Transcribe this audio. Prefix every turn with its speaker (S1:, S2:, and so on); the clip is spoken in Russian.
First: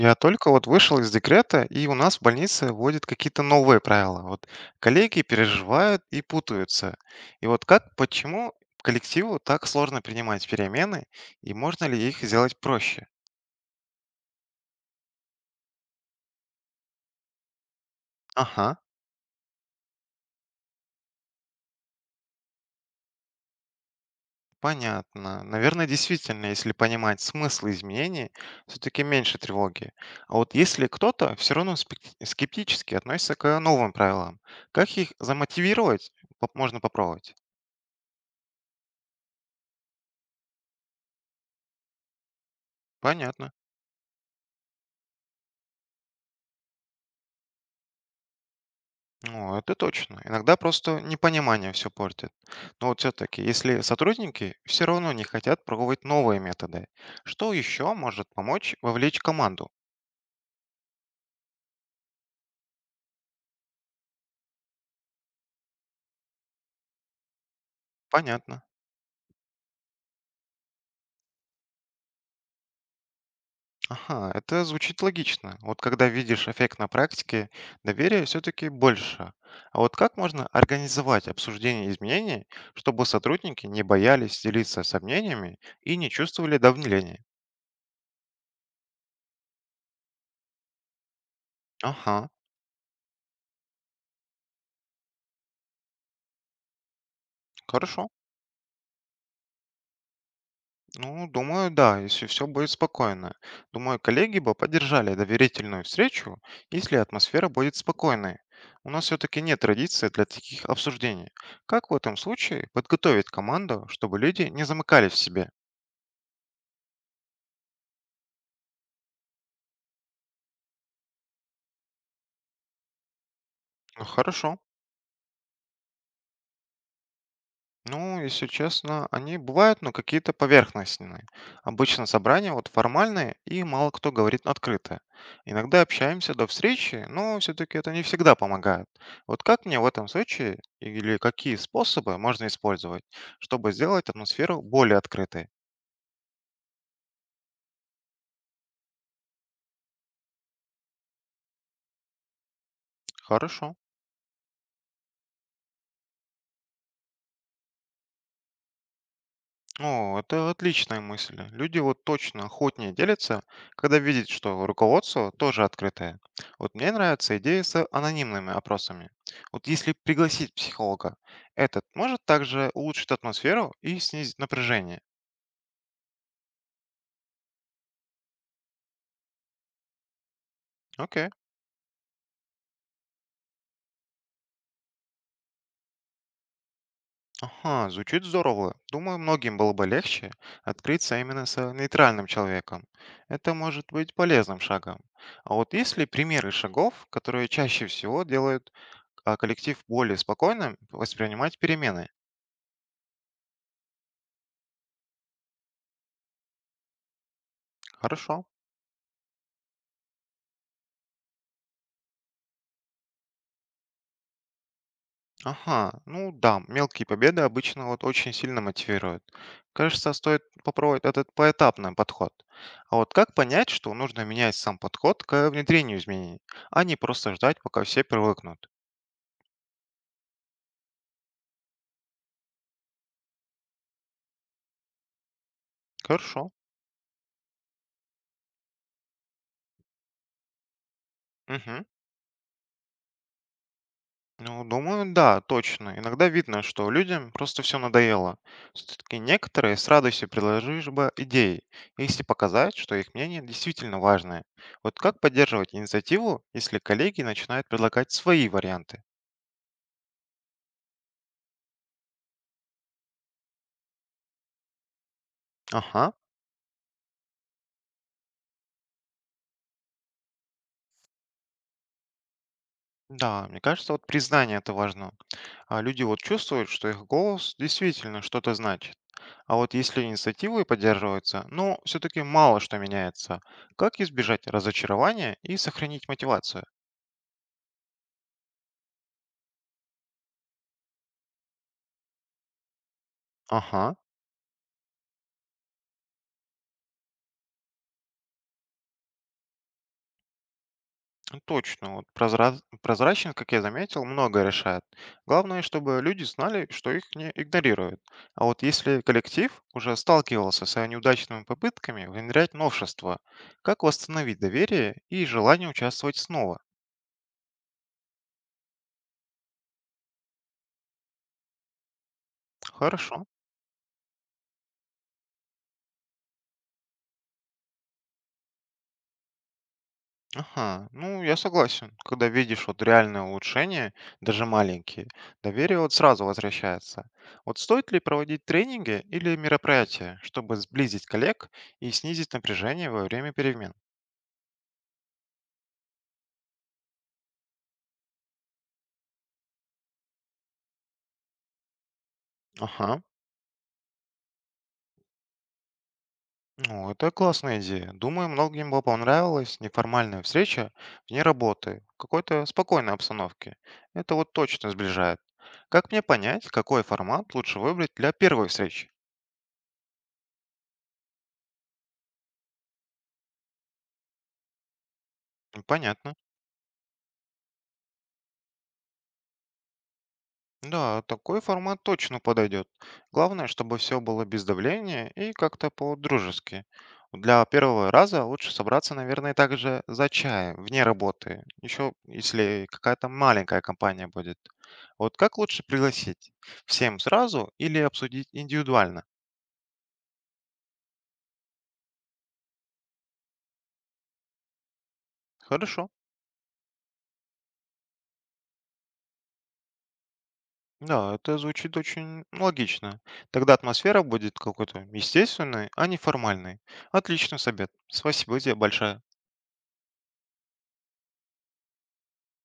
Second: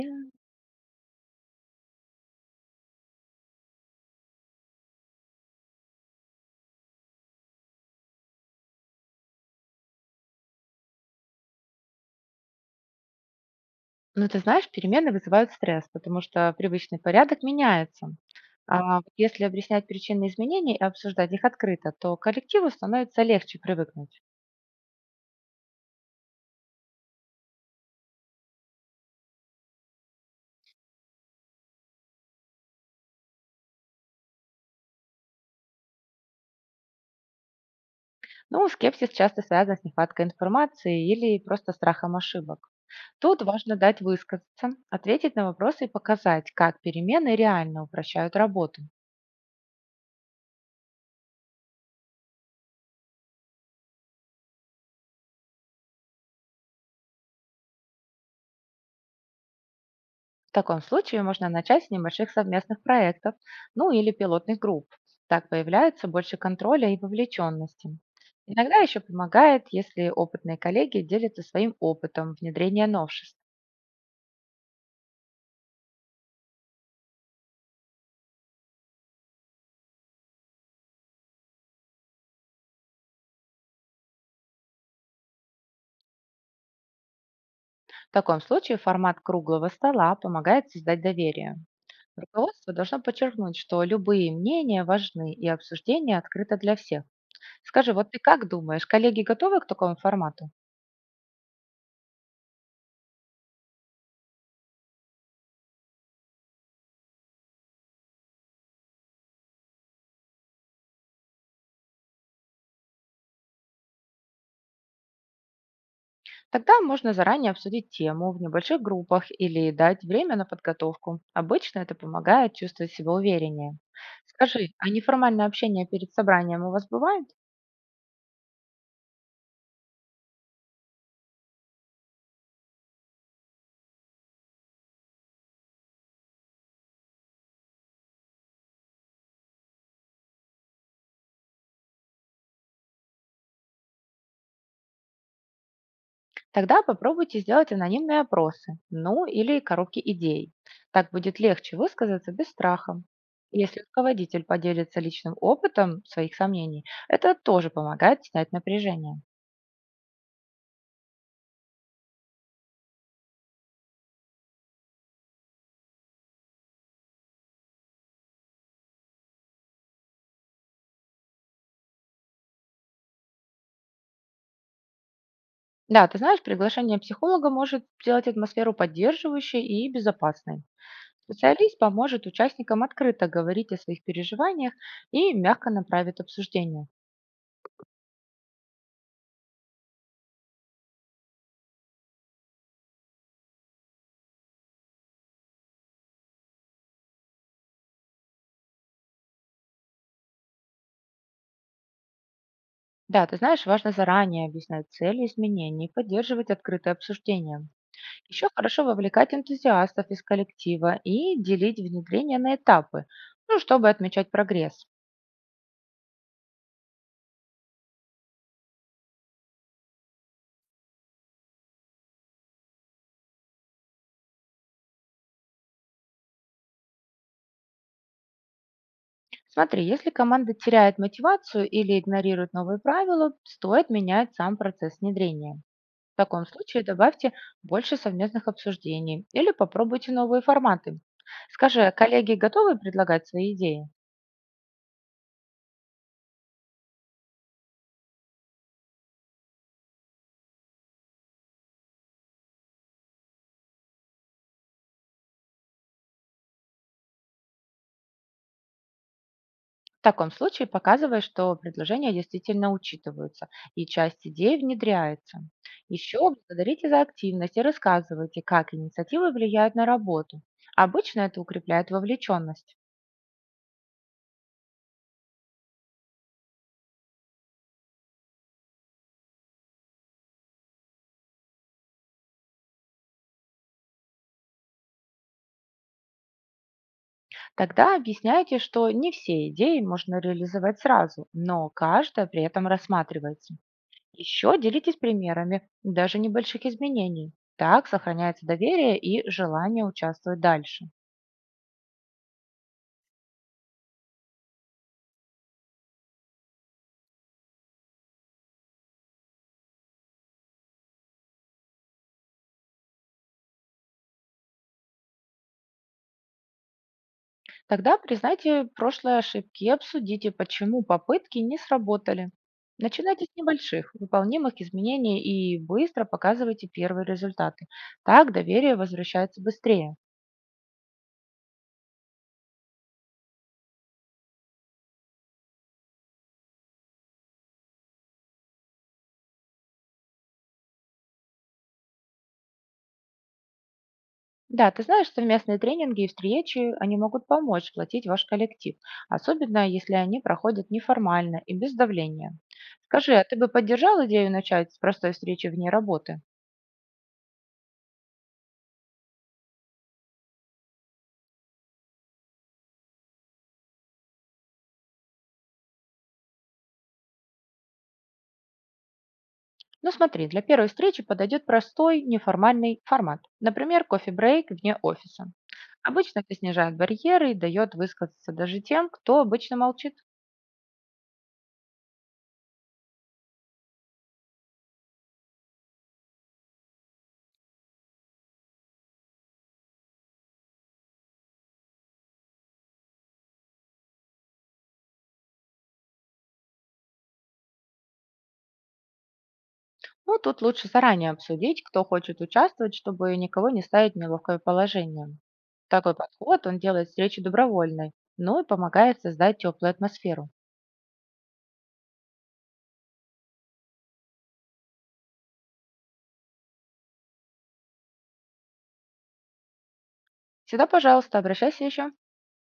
S1: Я только вот вышел из декрета, и у нас в больнице вводят какие-то новые правила. Вот коллеги переживают и путаются. И вот как, почему коллективу так сложно принимать перемены, и можно ли их сделать проще?
S2: Ну, ты знаешь, перемены вызывают стресс, потому что привычный порядок меняется.
S1: Ага,
S2: А вот если объяснять причины изменений и обсуждать их открыто, то коллективу становится легче привыкнуть.
S1: понятно. Наверное, действительно, если понимать смысл изменений, все-таки меньше тревоги. А вот если кто-то все равно скептически относится к новым правилам, как их замотивировать, можно попробовать?
S2: Ну, скепсис часто связан с нехваткой информации или просто страхом ошибок. Тут
S1: Понятно.
S2: важно дать высказаться, ответить на вопросы и показать, как перемены реально упрощают работу.
S1: Ну, это точно. Иногда просто непонимание все портит. Но вот все-таки, если сотрудники все равно не хотят пробовать новые методы, что еще может помочь вовлечь команду?
S2: В таком случае можно начать с небольших совместных проектов, ну или пилотных групп. Так появляется больше контроля и вовлеченности.
S1: Понятно.
S2: Иногда еще помогает, если опытные коллеги делятся своим опытом внедрения новшеств.
S1: Ага, это звучит логично. Вот когда видишь эффект на практике, доверия все-таки больше. А вот как можно организовать обсуждение изменений, чтобы сотрудники не боялись делиться сомнениями и не чувствовали давления?
S2: В таком случае формат круглого стола помогает создать доверие.
S1: Ага,
S2: Руководство должно подчеркнуть, что любые мнения важны и обсуждение открыто для всех. Скажи,
S1: хорошо.
S2: вот ты как думаешь, коллеги готовы к такому формату?
S1: Ну, думаю, да, если все будет спокойно. Думаю, коллеги бы поддержали доверительную встречу, если атмосфера будет спокойной. У нас все-таки нет традиции для таких обсуждений. Как в этом случае подготовить команду, чтобы люди не замыкались в себе?
S2: Тогда можно заранее обсудить тему в небольших группах или дать время на подготовку. Обычно это помогает чувствовать себя увереннее.
S1: Ну, хорошо.
S2: Скажи, а неформальное общение перед собранием у вас бывает?
S1: Ну, если честно, они бывают, но какие-то поверхностные. Обычно собрания вот формальные, и мало кто говорит открыто. Иногда общаемся до встречи, но все-таки это не всегда помогает. Вот как мне в этом случае или какие способы можно использовать, чтобы сделать атмосферу более открытой?
S2: Тогда попробуйте сделать анонимные опросы, ну или коробки идей. Так будет легче высказаться без страха.
S1: Хорошо.
S2: Если руководитель поделится личным опытом своих сомнений, это тоже помогает снять напряжение.
S1: О, это отличная мысль. Люди вот точно охотнее делятся, когда видят, что руководство тоже открытое. Вот мне нравится идея с анонимными опросами. Вот если пригласить психолога, этот может также улучшить атмосферу и снизить напряжение.
S2: Да, ты знаешь, приглашение психолога может сделать атмосферу поддерживающей и безопасной.
S1: Окей.
S2: Специалист поможет участникам открыто говорить о своих переживаниях и мягко направит обсуждение.
S1: Ага, звучит здорово. Думаю, многим было бы легче открыться именно с нейтральным человеком. Это может быть полезным шагом. А вот есть ли примеры шагов, которые чаще всего делают коллектив более спокойным воспринимать перемены?
S2: Да, ты знаешь, важно заранее объяснять цели изменений, поддерживать открытое обсуждение.
S1: Хорошо.
S2: Еще хорошо вовлекать энтузиастов из коллектива и делить внедрение на этапы, ну, чтобы отмечать прогресс.
S1: Ага, ну да, мелкие победы обычно вот очень сильно мотивируют. Кажется, стоит попробовать этот поэтапный подход. А вот как понять, что нужно менять сам подход к внедрению изменений, а не просто ждать, пока все привыкнут?
S2: Смотри, если команда теряет мотивацию или игнорирует новые правила, стоит менять сам процесс внедрения. В таком
S1: Хорошо.
S2: случае добавьте больше совместных обсуждений или попробуйте новые форматы. Скажи,
S1: Мгм.
S2: а коллеги готовы предлагать свои идеи?
S1: Ну, думаю, да, точно. Иногда видно, что людям просто все надоело. Все-таки некоторые с радостью предложишь бы идеи, если показать, что их мнение действительно важное. Вот как поддерживать инициативу, если коллеги начинают предлагать свои варианты?
S2: В таком случае показывай, что предложения действительно учитываются и часть идей внедряется.
S1: Ага.
S2: Еще благодарите за активность и рассказывайте, как инициативы влияют на работу. Обычно это укрепляет вовлеченность.
S1: Да, мне кажется, вот признание это важно. А люди вот чувствуют, что их голос действительно что-то значит. А вот если инициативы поддерживаются, ну, все-таки мало что меняется. Как избежать разочарования и сохранить мотивацию?
S2: Тогда объясняйте, что не все идеи можно реализовать сразу, но каждая при этом рассматривается.
S1: Ага.
S2: Еще делитесь примерами даже небольших изменений. Так сохраняется доверие и желание участвовать дальше.
S1: Ну точно, вот прозрачность, как я заметил, многое решает. Главное, чтобы люди знали, что их не игнорируют. А вот если коллектив уже сталкивался с неудачными попытками внедрять новшества, как восстановить доверие и желание участвовать снова?
S2: Тогда признайте прошлые ошибки и обсудите, почему попытки не сработали.
S1: Хорошо.
S2: Начинайте с небольших, выполнимых изменений и быстро показывайте первые результаты. Так доверие возвращается быстрее.
S1: Ага, ну я согласен. Когда видишь вот реальные улучшения, даже маленькие, доверие вот сразу возвращается. Вот стоит ли проводить тренинги или мероприятия, чтобы сблизить коллег и снизить напряжение во время перемен?
S2: Да, ты знаешь, совместные тренинги и встречи, они могут помочь платить ваш коллектив, особенно если они проходят неформально и без давления.
S1: Ага,
S2: Скажи, а ты бы поддержал идею начать с простой встречи вне работы?
S1: ну это классная идея. Думаю, многим бы понравилась неформальная встреча вне работы, в какой-то спокойной обстановке. Это вот точно сближает. Как мне понять, какой формат лучше выбрать для первой встречи?
S2: Ну, смотри, для первой встречи подойдет простой неформальный формат, например, кофе-брейк вне офиса.
S1: Понятно.
S2: Обычно это снижает барьеры и дает высказаться даже тем, кто обычно молчит.
S1: Да, такой формат точно подойдет. Главное, чтобы все было без давления и как-то по-дружески. Для первого раза лучше собраться, наверное, также за чаем, вне работы. Еще если какая-то маленькая компания будет. Вот как лучше пригласить? Всем сразу или обсудить индивидуально?
S2: Ну, тут лучше заранее обсудить, кто хочет участвовать, чтобы никого не ставить в неловкое положение.
S1: Хорошо.
S2: Такой подход, он делает встречу добровольной, ну и помогает создать теплую атмосферу.
S1: Да, это звучит очень логично. Тогда атмосфера будет какой-то естественной, а не формальной. Отличный совет. Спасибо тебе большое.
S2: Всегда, пожалуйста, обращайся еще.